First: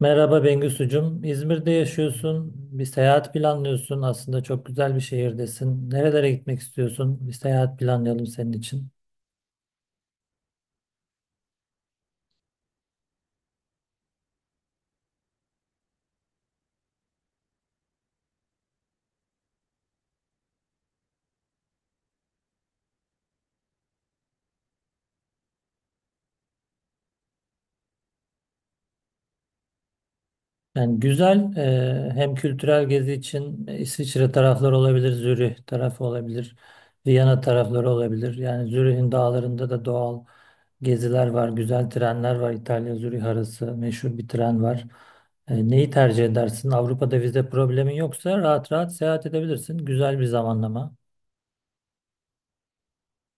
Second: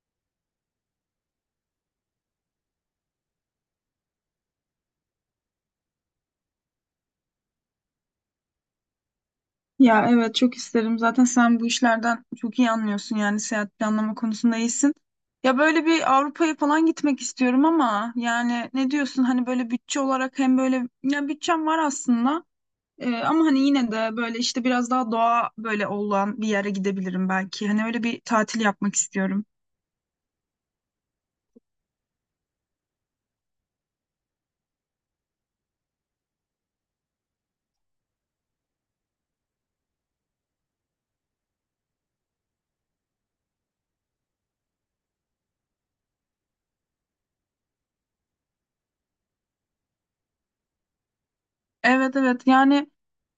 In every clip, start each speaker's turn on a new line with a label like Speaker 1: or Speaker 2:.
Speaker 1: Merhaba Bengisucum. İzmir'de yaşıyorsun. Bir seyahat planlıyorsun. Aslında çok güzel bir şehirdesin. Nerelere gitmek istiyorsun? Bir seyahat planlayalım senin için.
Speaker 2: Ya evet çok isterim. Zaten sen bu işlerden çok iyi anlıyorsun yani seyahat planlama konusunda iyisin. Ya böyle bir Avrupa'ya falan gitmek istiyorum ama yani ne diyorsun hani böyle bütçe olarak hem böyle ya bütçem var aslında. Ama hani yine de böyle işte biraz daha doğa böyle olan bir yere gidebilirim belki. Hani öyle bir tatil yapmak istiyorum.
Speaker 1: Yani güzel, hem kültürel gezi için İsviçre tarafları olabilir, Zürih tarafı olabilir, Viyana tarafları olabilir. Yani Zürih'in dağlarında da doğal geziler var, güzel trenler var. İtalya-Zürih arası meşhur bir tren var. Neyi tercih edersin? Avrupa'da vize problemin yoksa rahat rahat seyahat edebilirsin. Güzel bir zamanlama.
Speaker 2: Evet evet yani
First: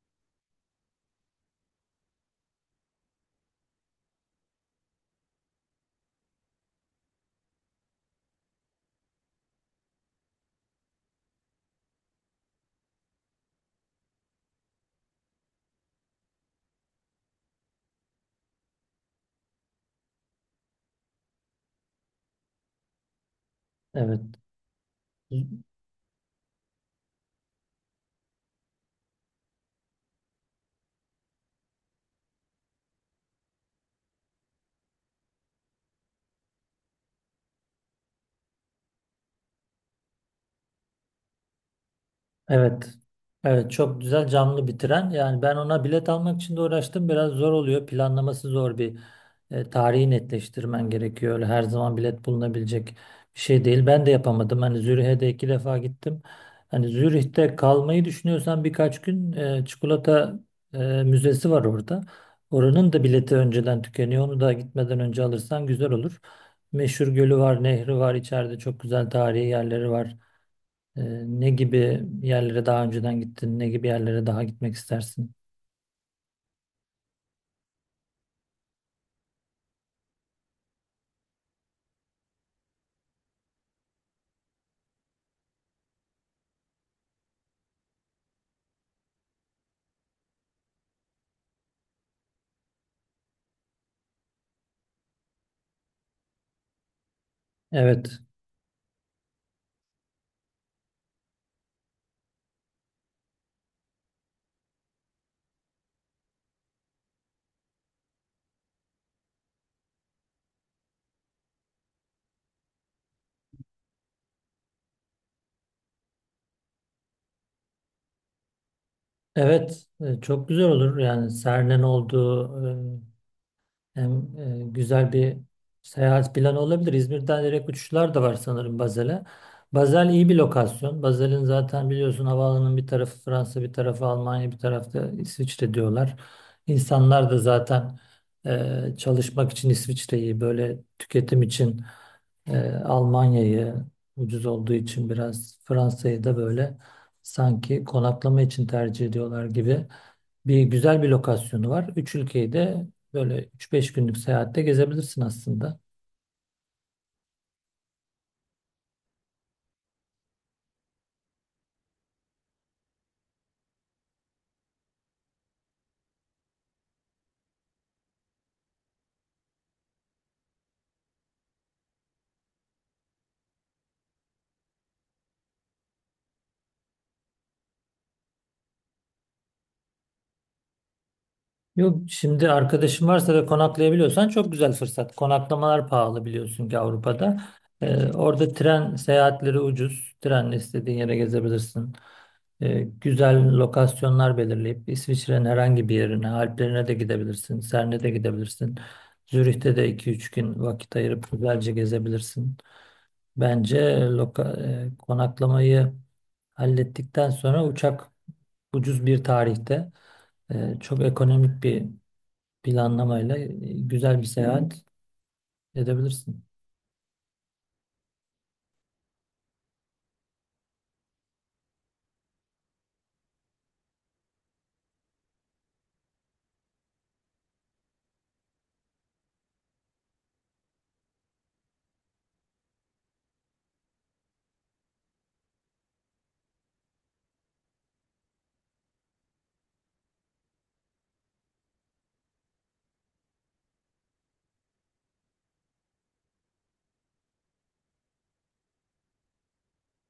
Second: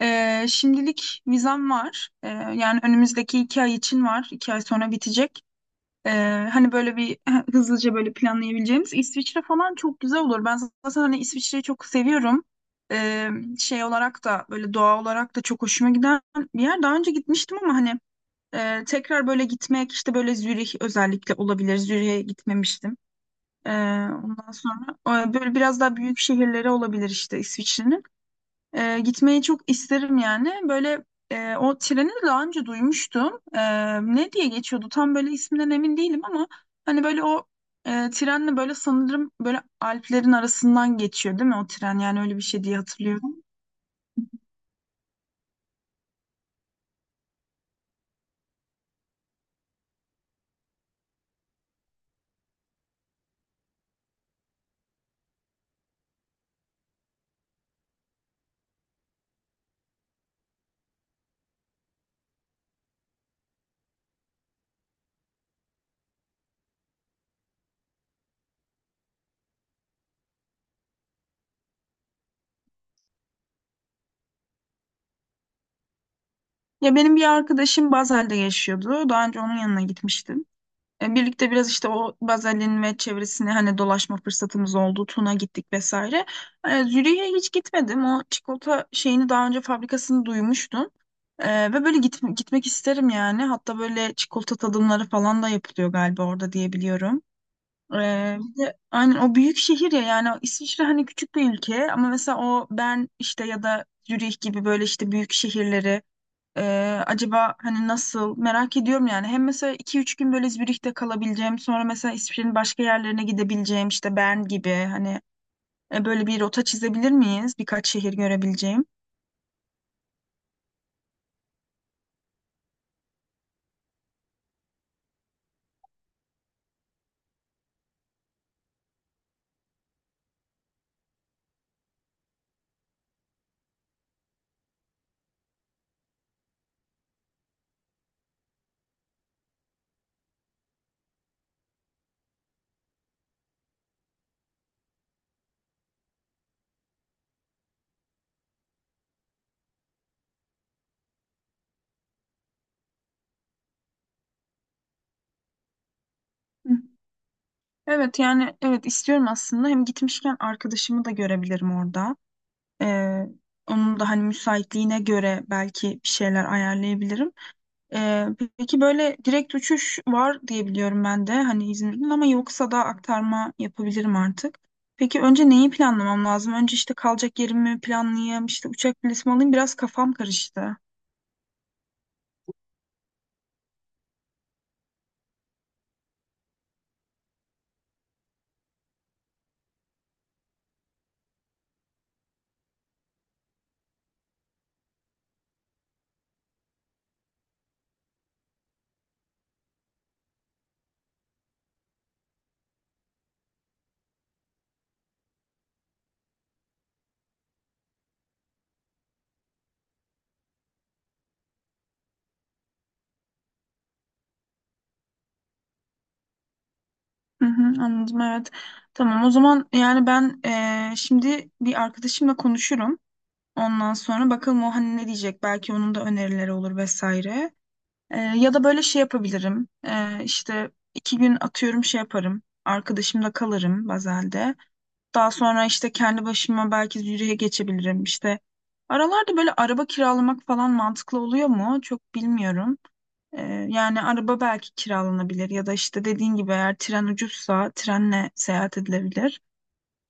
Speaker 2: şimdilik vizem var. Yani önümüzdeki 2 ay için var. 2 ay sonra bitecek. Ee, hani böyle bir hızlıca böyle planlayabileceğimiz İsviçre falan çok güzel olur. Ben zaten hani İsviçre'yi çok seviyorum. Ee, şey olarak da böyle doğa olarak da çok hoşuma giden bir yer. Daha önce gitmiştim ama hani tekrar böyle gitmek işte böyle Zürih özellikle olabilir. Zürih'e gitmemiştim. Ee,
Speaker 1: Evet.
Speaker 2: ondan sonra böyle biraz daha büyük şehirleri olabilir işte İsviçre'nin. Gitmeyi çok isterim yani. Böyle o treni de daha önce duymuştum. Ne diye geçiyordu? Tam böyle isminden emin değilim ama hani böyle o trenle böyle sanırım böyle Alplerin arasından geçiyor değil mi o tren? Yani öyle bir şey diye
Speaker 1: Evet.
Speaker 2: hatırlıyorum.
Speaker 1: Evet, çok güzel canlı bitiren. Yani ben ona bilet almak için de uğraştım. Biraz zor oluyor. Planlaması zor bir tarihi netleştirmen gerekiyor. Öyle her zaman bilet bulunabilecek bir şey değil. Ben de yapamadım. Hani Zürih'e de iki defa gittim. Hani Zürih'te kalmayı düşünüyorsan birkaç gün çikolata e, müzesi var orada. Oranın da bileti önceden tükeniyor. Onu da gitmeden önce alırsan güzel olur. Meşhur gölü var, nehri var, içeride çok güzel tarihi yerleri var. Ne gibi yerlere daha önceden gittin? Ne gibi yerlere daha gitmek istersin?
Speaker 2: Ya benim bir arkadaşım Basel'de yaşıyordu. Daha önce onun yanına gitmiştim. Birlikte biraz işte o Bazel'in ve çevresine hani dolaşma fırsatımız oldu. Tun'a gittik vesaire. Zürih'e hiç gitmedim. O çikolata şeyini daha önce fabrikasını duymuştum. Ve böyle gitmek isterim yani. Hatta böyle çikolata tadımları falan da yapılıyor galiba orada diye biliyorum. E,
Speaker 1: Evet.
Speaker 2: bir de aynen o büyük şehir ya yani İsviçre hani küçük bir ülke ama mesela o Bern işte ya da Zürih gibi böyle işte büyük şehirleri acaba hani nasıl merak ediyorum yani. Hem mesela 2-3 gün böyle Zürih'te kalabileceğim, sonra mesela İsviçre'nin başka yerlerine gidebileceğim işte Bern gibi hani böyle bir rota çizebilir miyiz? Birkaç şehir görebileceğim.
Speaker 1: Evet. Çok güzel olur. Yani Serne'nin oldu? Hem güzel bir seyahat planı olabilir. İzmir'den direkt uçuşlar da var sanırım Bazel'e. Bazel iyi bir lokasyon. Bazel'in zaten biliyorsun havaalanının bir tarafı Fransa, bir tarafı Almanya, bir tarafta İsviçre diyorlar. İnsanlar da zaten çalışmak için İsviçre'yi, böyle tüketim için Almanya'yı ucuz olduğu için biraz Fransa'yı da böyle sanki konaklama için tercih ediyorlar gibi bir güzel bir lokasyonu var. Üç ülkeyi de böyle üç-beş günlük seyahatte gezebilirsin aslında.
Speaker 2: Hı. Evet yani evet istiyorum aslında. Hem gitmişken arkadaşımı da görebilirim orada. Ee, onun da hani müsaitliğine göre belki bir şeyler ayarlayabilirim. Ee, peki böyle direkt uçuş var diye biliyorum ben de hani İzmir'in ama yoksa da aktarma yapabilirim artık. Peki önce neyi planlamam lazım? Önce işte kalacak yerimi planlayayım, işte uçak bileti alayım. Biraz kafam karıştı.
Speaker 1: Yok şimdi arkadaşın varsa ve konaklayabiliyorsan çok güzel fırsat. Konaklamalar pahalı biliyorsun ki Avrupa'da. Orada tren seyahatleri ucuz. Trenle istediğin yere gezebilirsin. Güzel lokasyonlar belirleyip İsviçre'nin herhangi bir yerine, Alplerine de gidebilirsin. Cern'e de gidebilirsin. Zürih'te de iki üç gün vakit ayırıp güzelce gezebilirsin. Bence loka, konaklamayı hallettikten sonra uçak ucuz bir tarihte çok ekonomik bir planlamayla güzel bir seyahat edebilirsin.
Speaker 2: Hı hı, anladım evet. Tamam o zaman yani ben şimdi bir arkadaşımla konuşurum. Ondan sonra bakalım o hani ne diyecek. Belki onun da önerileri olur vesaire. Ya da böyle şey yapabilirim. İşte 2 gün atıyorum şey yaparım. Arkadaşımda kalırım Bazel'de. Daha sonra işte kendi başıma belki yürüye geçebilirim işte. Aralarda böyle araba kiralamak falan mantıklı oluyor mu? Çok bilmiyorum. Yani araba belki kiralanabilir ya da işte dediğin gibi eğer tren ucuzsa trenle seyahat edilebilir.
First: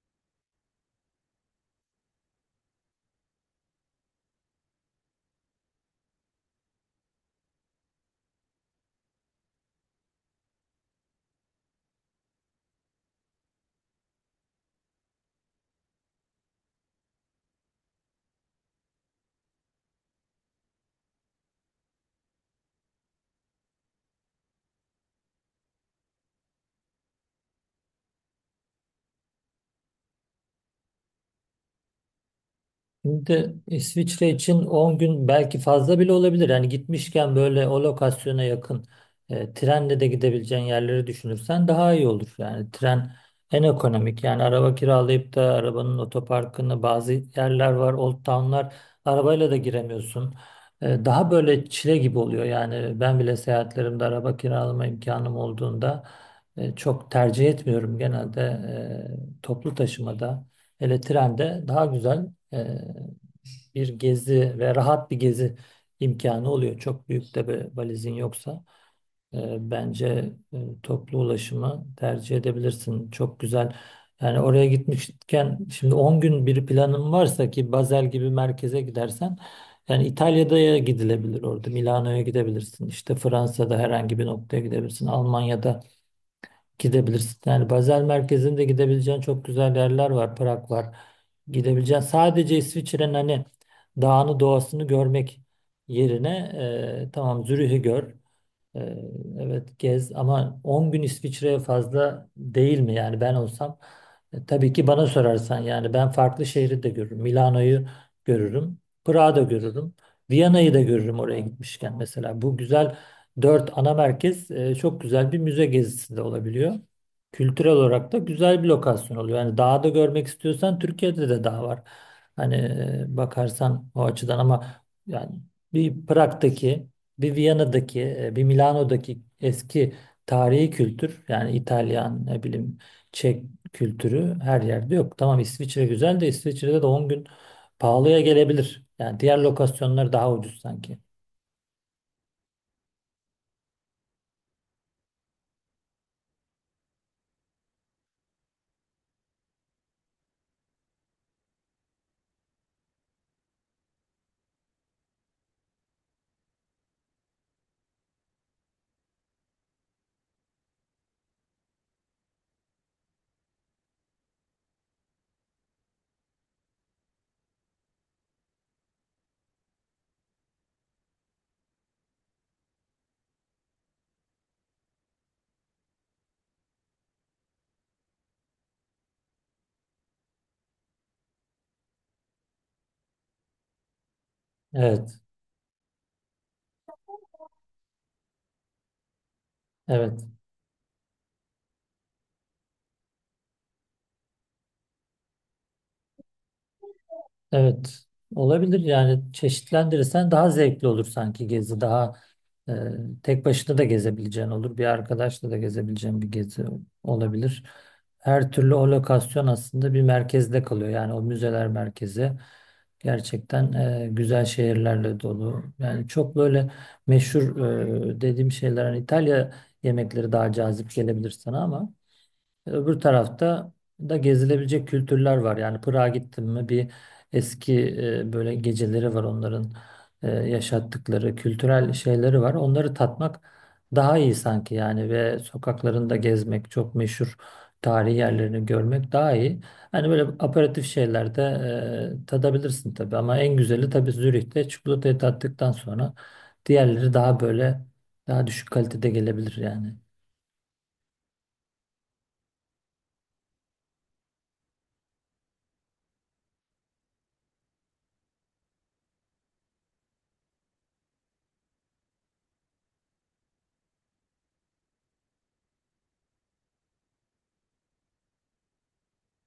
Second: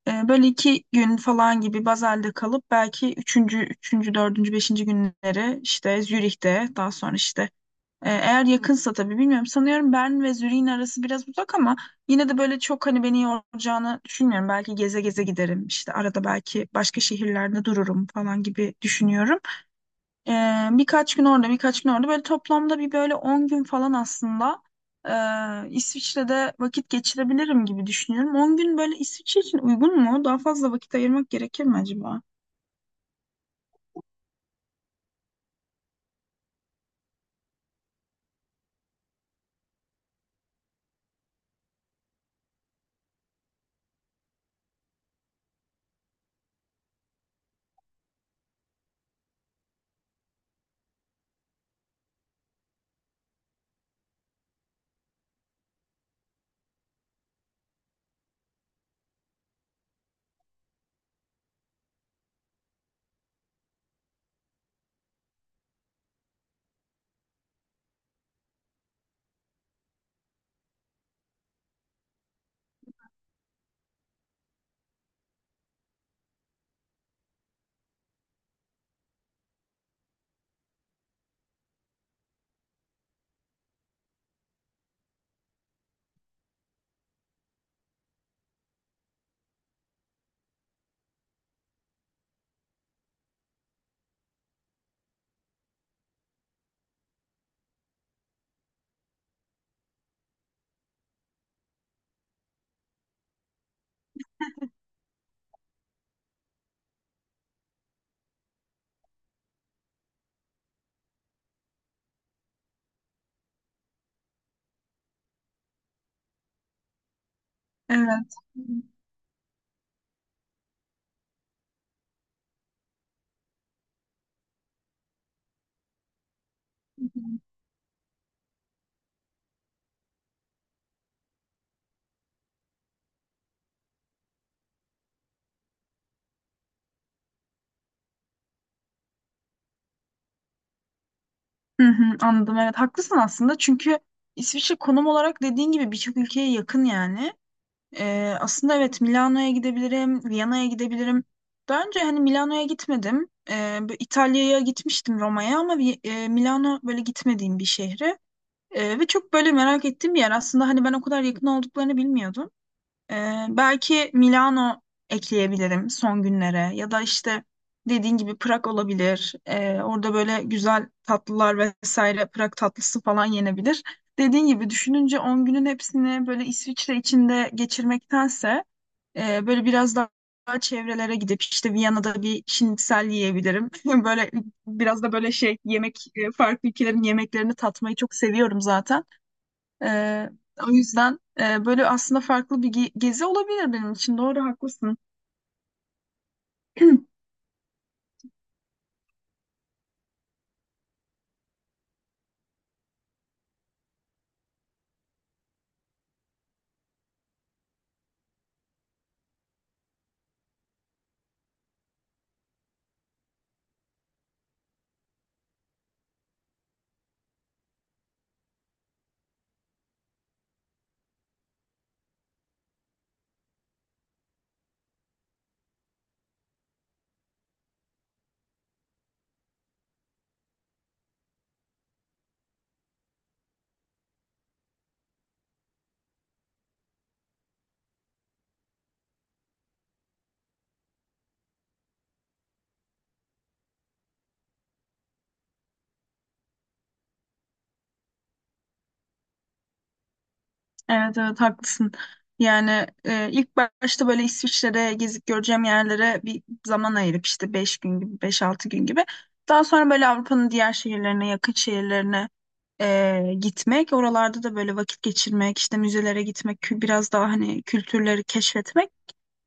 Speaker 2: Böyle 2 gün falan gibi Basel'de kalıp belki üçüncü, dördüncü, beşinci günleri işte Zürih'te daha sonra işte eğer yakınsa tabii bilmiyorum. Sanıyorum Bern ve Zürih'in arası biraz uzak ama yine de böyle çok hani beni yoracağını düşünmüyorum. Belki geze geze giderim. İşte arada belki başka şehirlerde dururum falan gibi düşünüyorum. Birkaç gün orada, birkaç gün orada. Böyle toplamda bir böyle 10 gün falan aslında İsviçre'de vakit geçirebilirim gibi düşünüyorum. 10 gün böyle İsviçre için uygun mu? Daha fazla vakit ayırmak gerekir mi acaba?
Speaker 1: Şimdi İsviçre için 10 gün belki fazla bile olabilir. Yani gitmişken böyle o lokasyona yakın trenle de gidebileceğin yerleri düşünürsen daha iyi olur. Yani tren en ekonomik. Yani araba kiralayıp da arabanın otoparkını bazı yerler var, old town'lar arabayla da giremiyorsun. Daha böyle çile gibi oluyor. Yani ben bile seyahatlerimde araba kiralama imkanım olduğunda çok tercih etmiyorum. Genelde toplu taşımada. Hele trende daha güzel e, bir gezi ve rahat bir gezi imkanı oluyor. Çok büyük de bir valizin yoksa bence toplu ulaşımı tercih edebilirsin. Çok güzel. Yani oraya gitmişken şimdi 10 gün bir planın varsa ki Basel gibi merkeze gidersen yani İtalya'da gidilebilir orada. Milano'ya gidebilirsin. İşte Fransa'da herhangi bir noktaya gidebilirsin. Almanya'da gidebilirsin. Yani Basel merkezinde gidebileceğin çok güzel yerler var. Prag var. Gidebileceğin sadece İsviçre'nin hani dağını doğasını görmek yerine tamam Zürih'i gör. E, evet, gez ama 10 gün İsviçre'ye fazla değil mi? Yani ben olsam tabii ki bana sorarsan yani ben farklı şehri de görürüm. Milano'yu görürüm. Prag'ı da görürüm. Viyana'yı da görürüm oraya gitmişken mesela. Bu güzel dört ana merkez çok güzel bir müze gezisi de olabiliyor. Kültürel olarak da
Speaker 2: Evet.
Speaker 1: güzel bir lokasyon oluyor. Yani dağda görmek istiyorsan Türkiye'de de dağ var. Hani bakarsan o açıdan ama yani bir Prag'daki, bir Viyana'daki, bir Milano'daki eski tarihi kültür yani İtalyan ne bileyim Çek kültürü her yerde yok. Tamam İsviçre güzel de İsviçre'de de 10 gün pahalıya gelebilir. Yani diğer lokasyonlar daha ucuz sanki.
Speaker 2: Hı hı, anladım evet haklısın aslında çünkü İsviçre konum olarak dediğin gibi birçok ülkeye yakın yani. Aslında evet Milano'ya gidebilirim, Viyana'ya gidebilirim. Daha önce hani Milano'ya gitmedim. Bu İtalya'ya gitmiştim Roma'ya ama Milano böyle gitmediğim bir şehri. Ve çok böyle merak ettiğim bir yer. Aslında hani ben o kadar yakın olduklarını bilmiyordum. Belki Milano ekleyebilirim son günlere ya da işte dediğin gibi Prag olabilir. Orada böyle güzel tatlılar vesaire Prag tatlısı falan yenebilir. Dediğin gibi düşününce 10 günün hepsini böyle İsviçre içinde geçirmektense böyle biraz daha çevrelere gidip işte Viyana'da bir şnitzel yiyebilirim. Böyle biraz
Speaker 1: Evet,
Speaker 2: da böyle şey yemek farklı ülkelerin yemeklerini tatmayı çok seviyorum zaten.
Speaker 1: evet,
Speaker 2: Ee, o yüzden böyle aslında farklı bir gezi olabilir benim için. Doğru haklısın.
Speaker 1: evet. Olabilir yani çeşitlendirirsen daha zevkli olur sanki gezi daha Ee, tek başına da gezebileceğin olur. Bir arkadaşla da gezebileceğin bir gezi olabilir. Her türlü o lokasyon aslında bir merkezde kalıyor. Yani o müzeler merkezi gerçekten güzel şehirlerle dolu. Yani çok böyle meşhur dediğim şeyler hani İtalya yemekleri daha cazip gelebilir sana ama öbür tarafta da gezilebilecek kültürler var. Yani Prag'a gittim mi bir eski böyle geceleri var onların yaşattıkları kültürel şeyleri var. Onları tatmak daha iyi sanki yani ve sokaklarında gezmek çok meşhur tarihi yerlerini görmek daha iyi. Hani böyle aperatif şeylerde tadabilirsin tabii ama en güzeli tabii Zürih'te çikolatayı tattıktan sonra diğerleri daha böyle daha düşük kalitede gelebilir yani.
Speaker 2: Evet evet haklısın. Yani ilk başta böyle İsviçre'de gezip göreceğim yerlere bir zaman ayırıp işte 5 gün gibi 5-6 gün gibi. Daha sonra böyle Avrupa'nın diğer şehirlerine yakın şehirlerine gitmek. Oralarda da böyle vakit geçirmek işte müzelere gitmek biraz daha hani kültürleri keşfetmek.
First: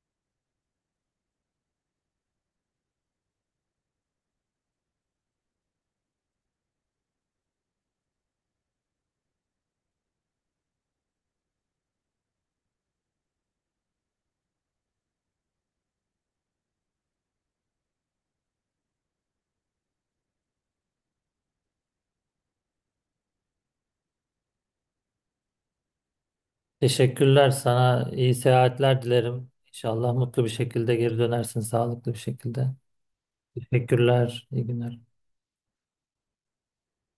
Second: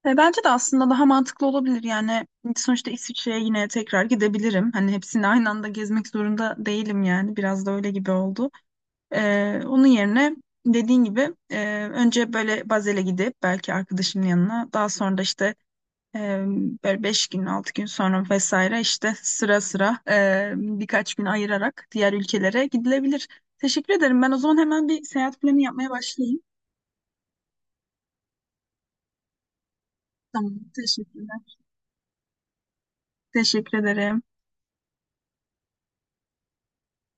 Speaker 2: Bence de aslında daha mantıklı olabilir. Yani sonuçta İsviçre'ye yine tekrar gidebilirim. Hani hepsini aynı anda gezmek zorunda değilim yani. Biraz da öyle gibi oldu. Onun yerine dediğin gibi önce böyle Bazel'e gidip belki arkadaşımın yanına daha sonra da işte e, böyle 5-6 gün sonra vesaire işte sıra sıra birkaç gün ayırarak diğer ülkelere gidilebilir. Teşekkür ederim. Ben o zaman hemen bir seyahat planı yapmaya başlayayım.
Speaker 1: Teşekkürler sana. İyi seyahatler dilerim. İnşallah mutlu bir
Speaker 2: Tamam,
Speaker 1: şekilde geri
Speaker 2: teşekkürler.
Speaker 1: dönersin, sağlıklı bir şekilde.
Speaker 2: Teşekkür ederim.
Speaker 1: Teşekkürler. İyi günler.